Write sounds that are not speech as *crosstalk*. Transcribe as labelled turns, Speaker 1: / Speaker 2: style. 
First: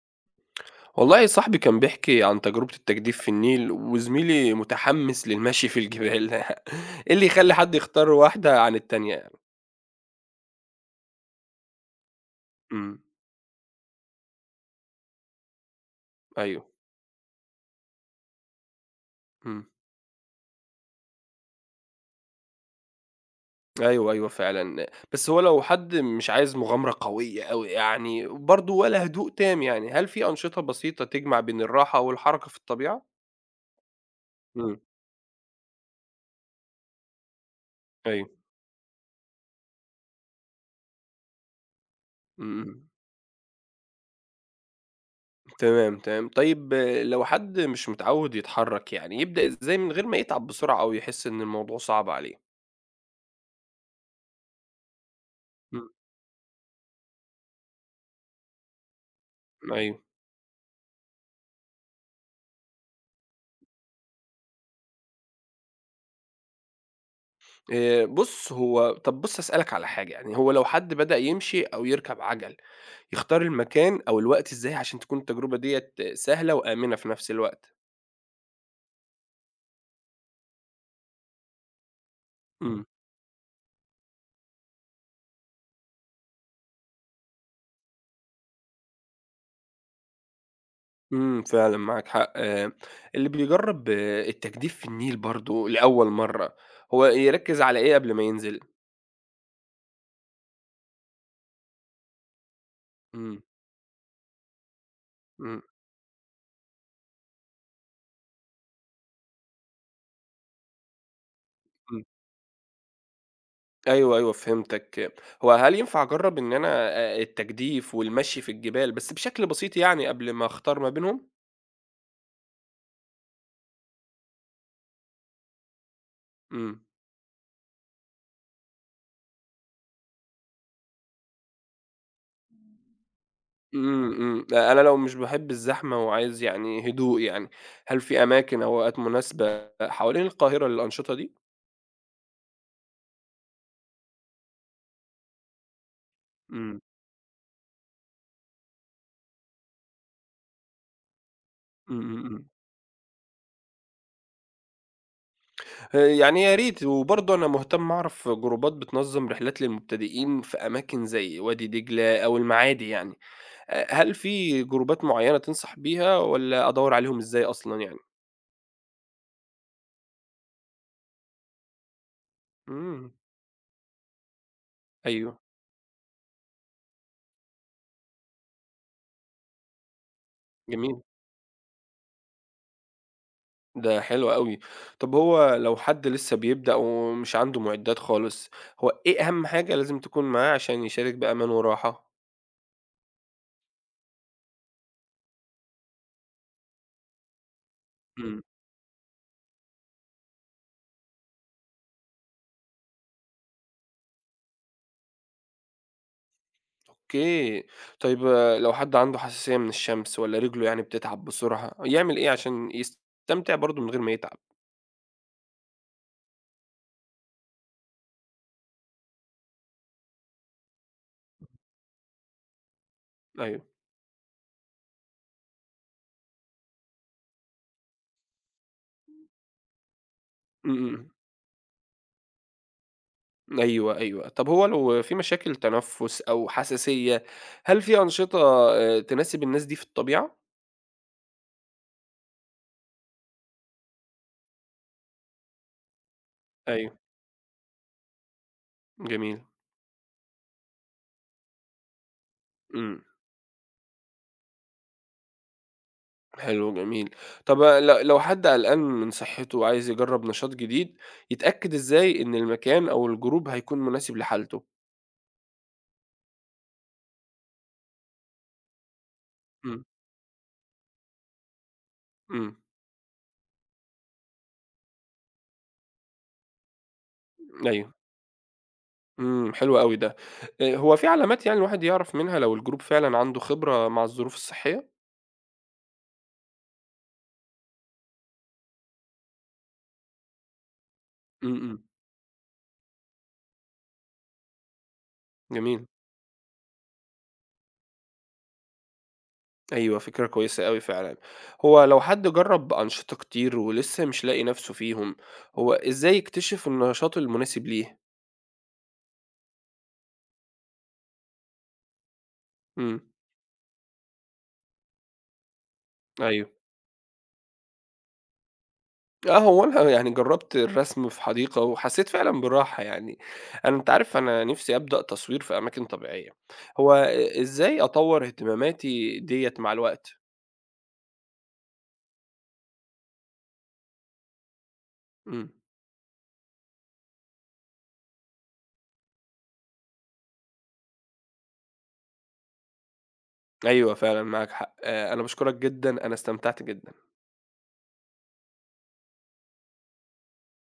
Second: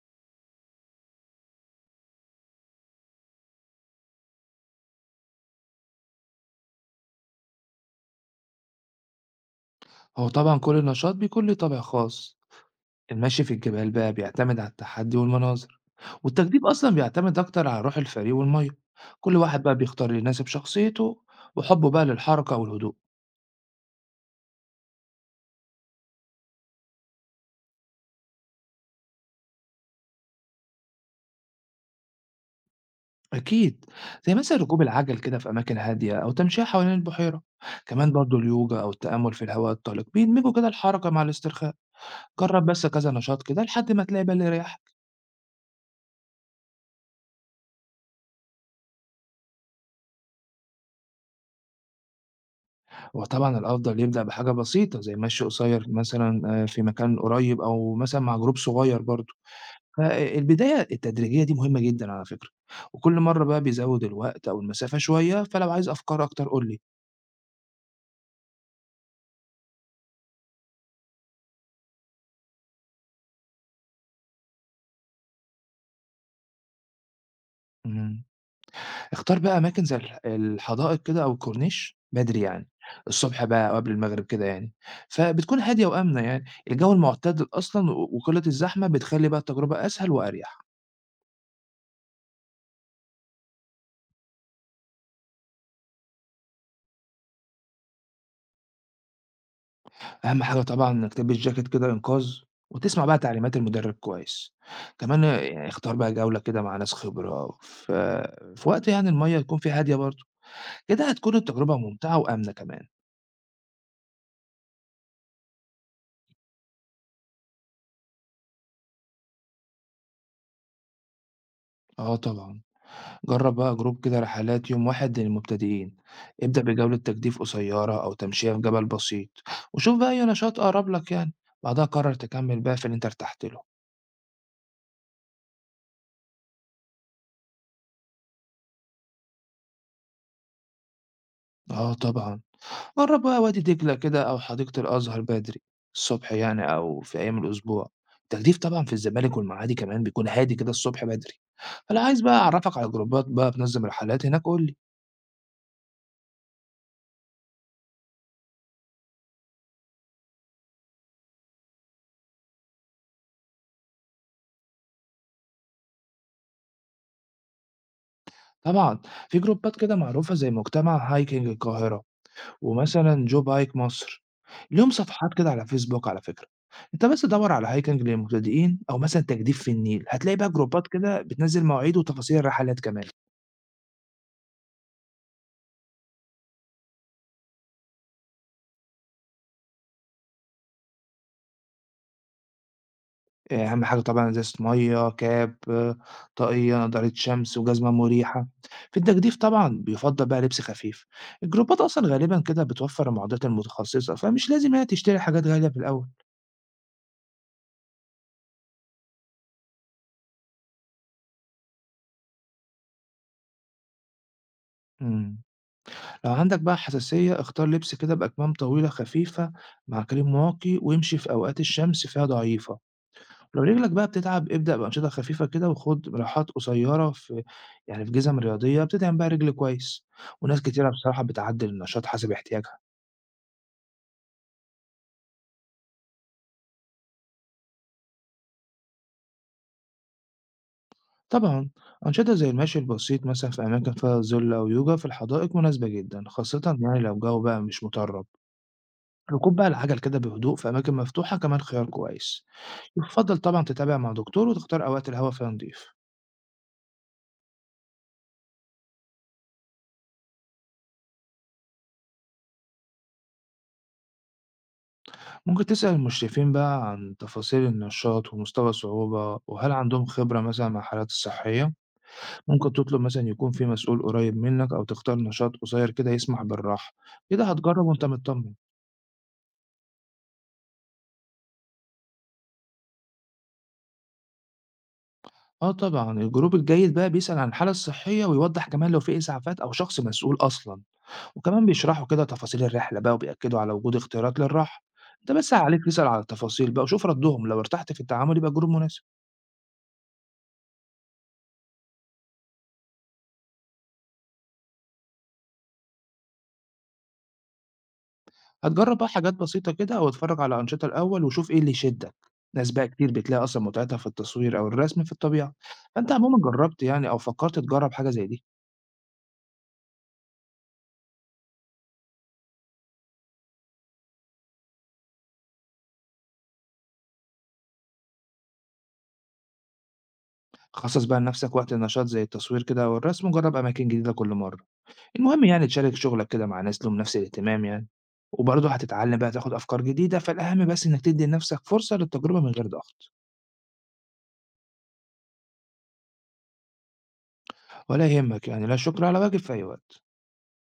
Speaker 1: والله صاحبي كان بيحكي عن تجربة التجديف في النيل، وزميلي متحمس للمشي في الجبال. *laughs* ايه اللي يخلي حد يختار واحدة عن التانية؟
Speaker 2: هو طبعا كل نشاط بيكون له طابع خاص.
Speaker 1: امم،
Speaker 2: المشي في الجبال بقى بيعتمد على التحدي والمناظر، والتجديف
Speaker 1: ايوه.
Speaker 2: أصلا بيعتمد أكتر على روح الفريق والمية. كل واحد
Speaker 1: امم،
Speaker 2: بقى بيختار اللي يناسب شخصيته وحبه بقى للحركة والهدوء.
Speaker 1: ايوه، ايوه فعلا. بس هو لو حد مش عايز مغامرة قوية قوي، يعني برضه، ولا هدوء تام، يعني هل في أنشطة بسيطة تجمع بين الراحة والحركة في الطبيعة؟
Speaker 2: أكيد، زي مثلا
Speaker 1: امم،
Speaker 2: ركوب العجل كده في أماكن هادية أو تمشية حوالين البحيرة. كمان
Speaker 1: ايوه.
Speaker 2: برضو اليوجا أو التأمل في الهواء الطلق بيدمجوا كده الحركة مع الاسترخاء.
Speaker 1: امم،
Speaker 2: جرب بس
Speaker 1: إمم،
Speaker 2: كذا نشاط كده لحد ما تلاقي بقى اللي يريحك.
Speaker 1: تمام تمام. طيب، لو حد مش متعود يتحرك، يعني يبدأ ازاي من غير ما يتعب بسرعة، او يحس ان الموضوع صعب عليه؟
Speaker 2: وطبعا الأفضل يبدأ بحاجة بسيطة زي مشي قصير
Speaker 1: امم،
Speaker 2: مثلا، آه، في مكان قريب أو مثلا مع جروب صغير برضو.
Speaker 1: ايوه.
Speaker 2: فالبداية التدريجية دي مهمة جدًا على فكرة، وكل مرّة بقى بيزوّد الوقت أو المسافة شوية، فلو عايز أفكار أكتر قُل لي.
Speaker 1: بُص، هو طَب بُص هاسألك على حاجة، يعني هو لو حد بدأ يمشي أو يركب عَجَل، يختار المكان أو الوقت إزاي عشان تكون التجربة ديّة سهلة وآمنة في نفس الوقت؟
Speaker 2: إمم. اختار بقى أماكن زي الحدائق كده أو الكورنيش بدري يعني،
Speaker 1: إمم،
Speaker 2: الصبح بقى أو قبل المغرب كده يعني، فبتكون هادية وآمنة يعني. الجو المعتدل أصلًا و وقلة الزحمة بتخلّي بقى التجربة أسهل وأريح.
Speaker 1: إمم، فعلًا معاك حق. اللي بيجرّب التجديف في النيل برضه لأول مرّة، هو يركّز على إيه قبل ما ينزل؟
Speaker 2: أهم حاجة طبعًا إنك تلبس جاكيت كده إنقاذ وتسمع بقى
Speaker 1: إمم،
Speaker 2: تعليمات المدرب كويس. كمان
Speaker 1: إمم،
Speaker 2: يعني اختار بقى جولة كده مع ناس خبرة في وقت يعني المَيّة تكون فيه هادية برضه. كده هتكون التجربة
Speaker 1: إمم،
Speaker 2: ممتعة وآمنة كمان.
Speaker 1: أيوه، أيوه فهمتك. هو هل ينفع أجرّب إن أنا التجديف والمشي في الجبال، بس بشكل بسيط يعني قبل ما أختار ما بينهم؟
Speaker 2: اه طبعا، جرب بقى جروب كده رحلات يوم واحد للمبتدئين. ابدأ
Speaker 1: إمم.
Speaker 2: بجولة تجديف قصيرة أو تمشية في جبل بسيط، وشوف بقى أي نشاط أقرب لك يعني. بعدها قرر تكمل بقى في اللي أنت ارتحت له.
Speaker 1: إمم، إمم. لأ، أنا لو مش باحب الزحمة وعايز يعني هدوء، يعني هل في أماكن أو أوقات مناسبة حوالين القاهرة للأنشطة دي؟
Speaker 2: اه طبعا، جرب بقى وادي دجلة كده أو حديقة الأزهر بدري، الصبح يعني
Speaker 1: إمم،
Speaker 2: أو في أيام الأسبوع. التجديف طبعا في الزمالك والمعادي كمان بيكون هادي كده الصبح بدري. فلو
Speaker 1: إمم،
Speaker 2: عايز
Speaker 1: إمم،
Speaker 2: بقى
Speaker 1: إمم.
Speaker 2: أعرفك على جروبات بقى بنظم رحلات هناك قول.
Speaker 1: يعني يا ريت، وبرضه أنا مهتم أعرف جروبات بتنظّم رحلات للمبتدئين في أماكن زي وادي دجلة أو المعادي، يعني هل في جروبات معيّنة تنصح بيها والّا أدوّر عليهم إزاي أصلًا يعني؟
Speaker 2: طبعًا، في جروبات كده معروفة زي مجتمع هايكنج القاهرة،
Speaker 1: إمم،
Speaker 2: ومثلًا جو بايك مصر، ليهم صفحات
Speaker 1: أيوه،
Speaker 2: كده على فيسبوك على فكرة. أنت بس دَوّر على هايكنج للمبتدئين أو مثلًا تجديف في النيل، هتلاقي بقى جروبات
Speaker 1: جميل.
Speaker 2: كده بتنزّل مواعيد وتفاصيل الرحلات كمان.
Speaker 1: ده حلو أوي. طب هو لو حد لسه بيبدأ ومش عنده معدات خالص، هو إيه أهم حاجة لازم تكون معاه عشان يشارك بأمان وراحة؟
Speaker 2: آه، أهم حاجة طبعًا إزازة مَيّة، كاب، آه، طاقية، نضارة شمس وجزمة
Speaker 1: إمم،
Speaker 2: مُريحة. في التجديف طبعًا بيُفضّل بقى لبس خفيف. الجروبات أصلًا غالبًا كده بتوفّر المعدات المتخصصة، فمش لازم يعني تشتري حاجات غالية في الأول.
Speaker 1: أوكي. طيب، لو حد عنده حساسية من الشمس والّا رجله يعني بتتعب بسرعة، يعمل إيه عشان يستمتع برضه من غير ما يتعب؟
Speaker 2: إمم. لو عندك بقى حساسية، اختار لبس كده بأكمام طويلة خفيفة مع كريم واقي، وامشي في أوقات الشمس فيها ضعيفة.
Speaker 1: أيوه.
Speaker 2: لو رجلك بقى بتتعب، ابدأ بأنشطة خفيفة كده وخد راحات قصيرة يعني في جزم رياضية بتدعم بقى رجل كويس. وناس
Speaker 1: إمم،
Speaker 2: كتيرة
Speaker 1: إمم.
Speaker 2: بصراحة بتعدل النشاط حسب احتياجها.
Speaker 1: أيوه، أيوه. طب هو لو في مشاكل تنفس أو حساسية، هل في أنشطة تناسب الناس دي في الطبيعة؟
Speaker 2: طبعا، أنشطة زي المشي البسيط مثلا في أماكن فيها ظل أو يوجا في الحدائق مناسبة جدا، خاصة
Speaker 1: أيوه،
Speaker 2: يعني لو الجو بقى مش مطرب.
Speaker 1: جميل.
Speaker 2: ركوب بقى العجل كده بهدوء في أماكن مفتوحة كمان خيار كويس.
Speaker 1: إمم.
Speaker 2: يفضل طبعا تتابع مع دكتور وتختار أوقات الهواء فيها نضيف.
Speaker 1: حلو جميل. طب لو حد قلقان من صحته وعايز يجرّب نشاط جديد، يتأكد إزاي إن المكان أو الجروب هيكون مناسب لحالته؟
Speaker 2: ممكن تسأل المشرفين بقى عن تفاصيل النشاط ومستوى الصعوبة، وهل
Speaker 1: إمم،
Speaker 2: عندهم خبرة مثلا مع الحالات الصحية.
Speaker 1: إمم،
Speaker 2: ممكن تطلب مثلا يكون في مسؤول قريب منك أو تختار نشاط قصير كده يسمح بالراحة. كده هتجرب
Speaker 1: أيوه،
Speaker 2: وأنت مطمن.
Speaker 1: إمم، حلو أوي ده. هو في علامات، يعني الواحد يعرف منها لو الجروب فعلًا عنده خبرة مع الظروف الصحية؟
Speaker 2: اه طبعا، الجروب الجيد بقى بيسأل عن الحالة الصحية ويوضح كمان لو في إسعافات أو شخص مسؤول أصلا.
Speaker 1: إمم،
Speaker 2: وكمان
Speaker 1: إمم،
Speaker 2: بيشرحوا كده تفاصيل الرحلة بقى وبيأكدوا على وجود اختيارات للراحة. انت بس
Speaker 1: جميل.
Speaker 2: عليك تسأل على التفاصيل بقى وشوف ردهم، لو ارتحت في التعامل يبقى الجروب مناسب.
Speaker 1: أيوه، فكرة كويسة أوي فعلًا. هو لو حد جرّب أنشطة كتير ولسه مش لاقي نَفْسه فيهم، هو إزاي يكتشف النشاط المناسب ليه؟
Speaker 2: هتجرب بقى حاجات بسيطة كده او اتفرج على أنشطة الأول وشوف ايه اللي يشدك. ناس بقى
Speaker 1: إمم،
Speaker 2: كتير بتلاقي أصلا متعتها في التصوير أو الرسم في الطبيعة. فانت عموما
Speaker 1: أيوه.
Speaker 2: جربت يعني أو فكرت تجرب حاجة زي دي؟
Speaker 1: هو أنا يعني جرّبت الرسم في حديقة وحسّيت فعلًا براحة يعني. أنت عارف أنا نِفْسي أبدأ تصوير في أماكن طبيعية. هو إزاي أطوّر اهتماماتي ديّة مع الوقت؟
Speaker 2: خصص بقى لنفسك وقت النشاط زي التصوير كده أو الرسم، وجرب أماكن جديدة كل مرة. المهم
Speaker 1: إمم،
Speaker 2: يعني تشارك شغلك كده مع ناس لهم نفس الاهتمام يعني، وبرضه هتتعلم بقى تاخد أفكار جديدة. فالأهم بس إنك تدي لنفسك فرصة للتجربة من غير ضغط.
Speaker 1: أيوه فعلًا معاك حق. أنا باشكرك جدًا، أنا استمتعت جدًا.
Speaker 2: ولا يهمك يعني، لا شكر على واجب، في أي وقت.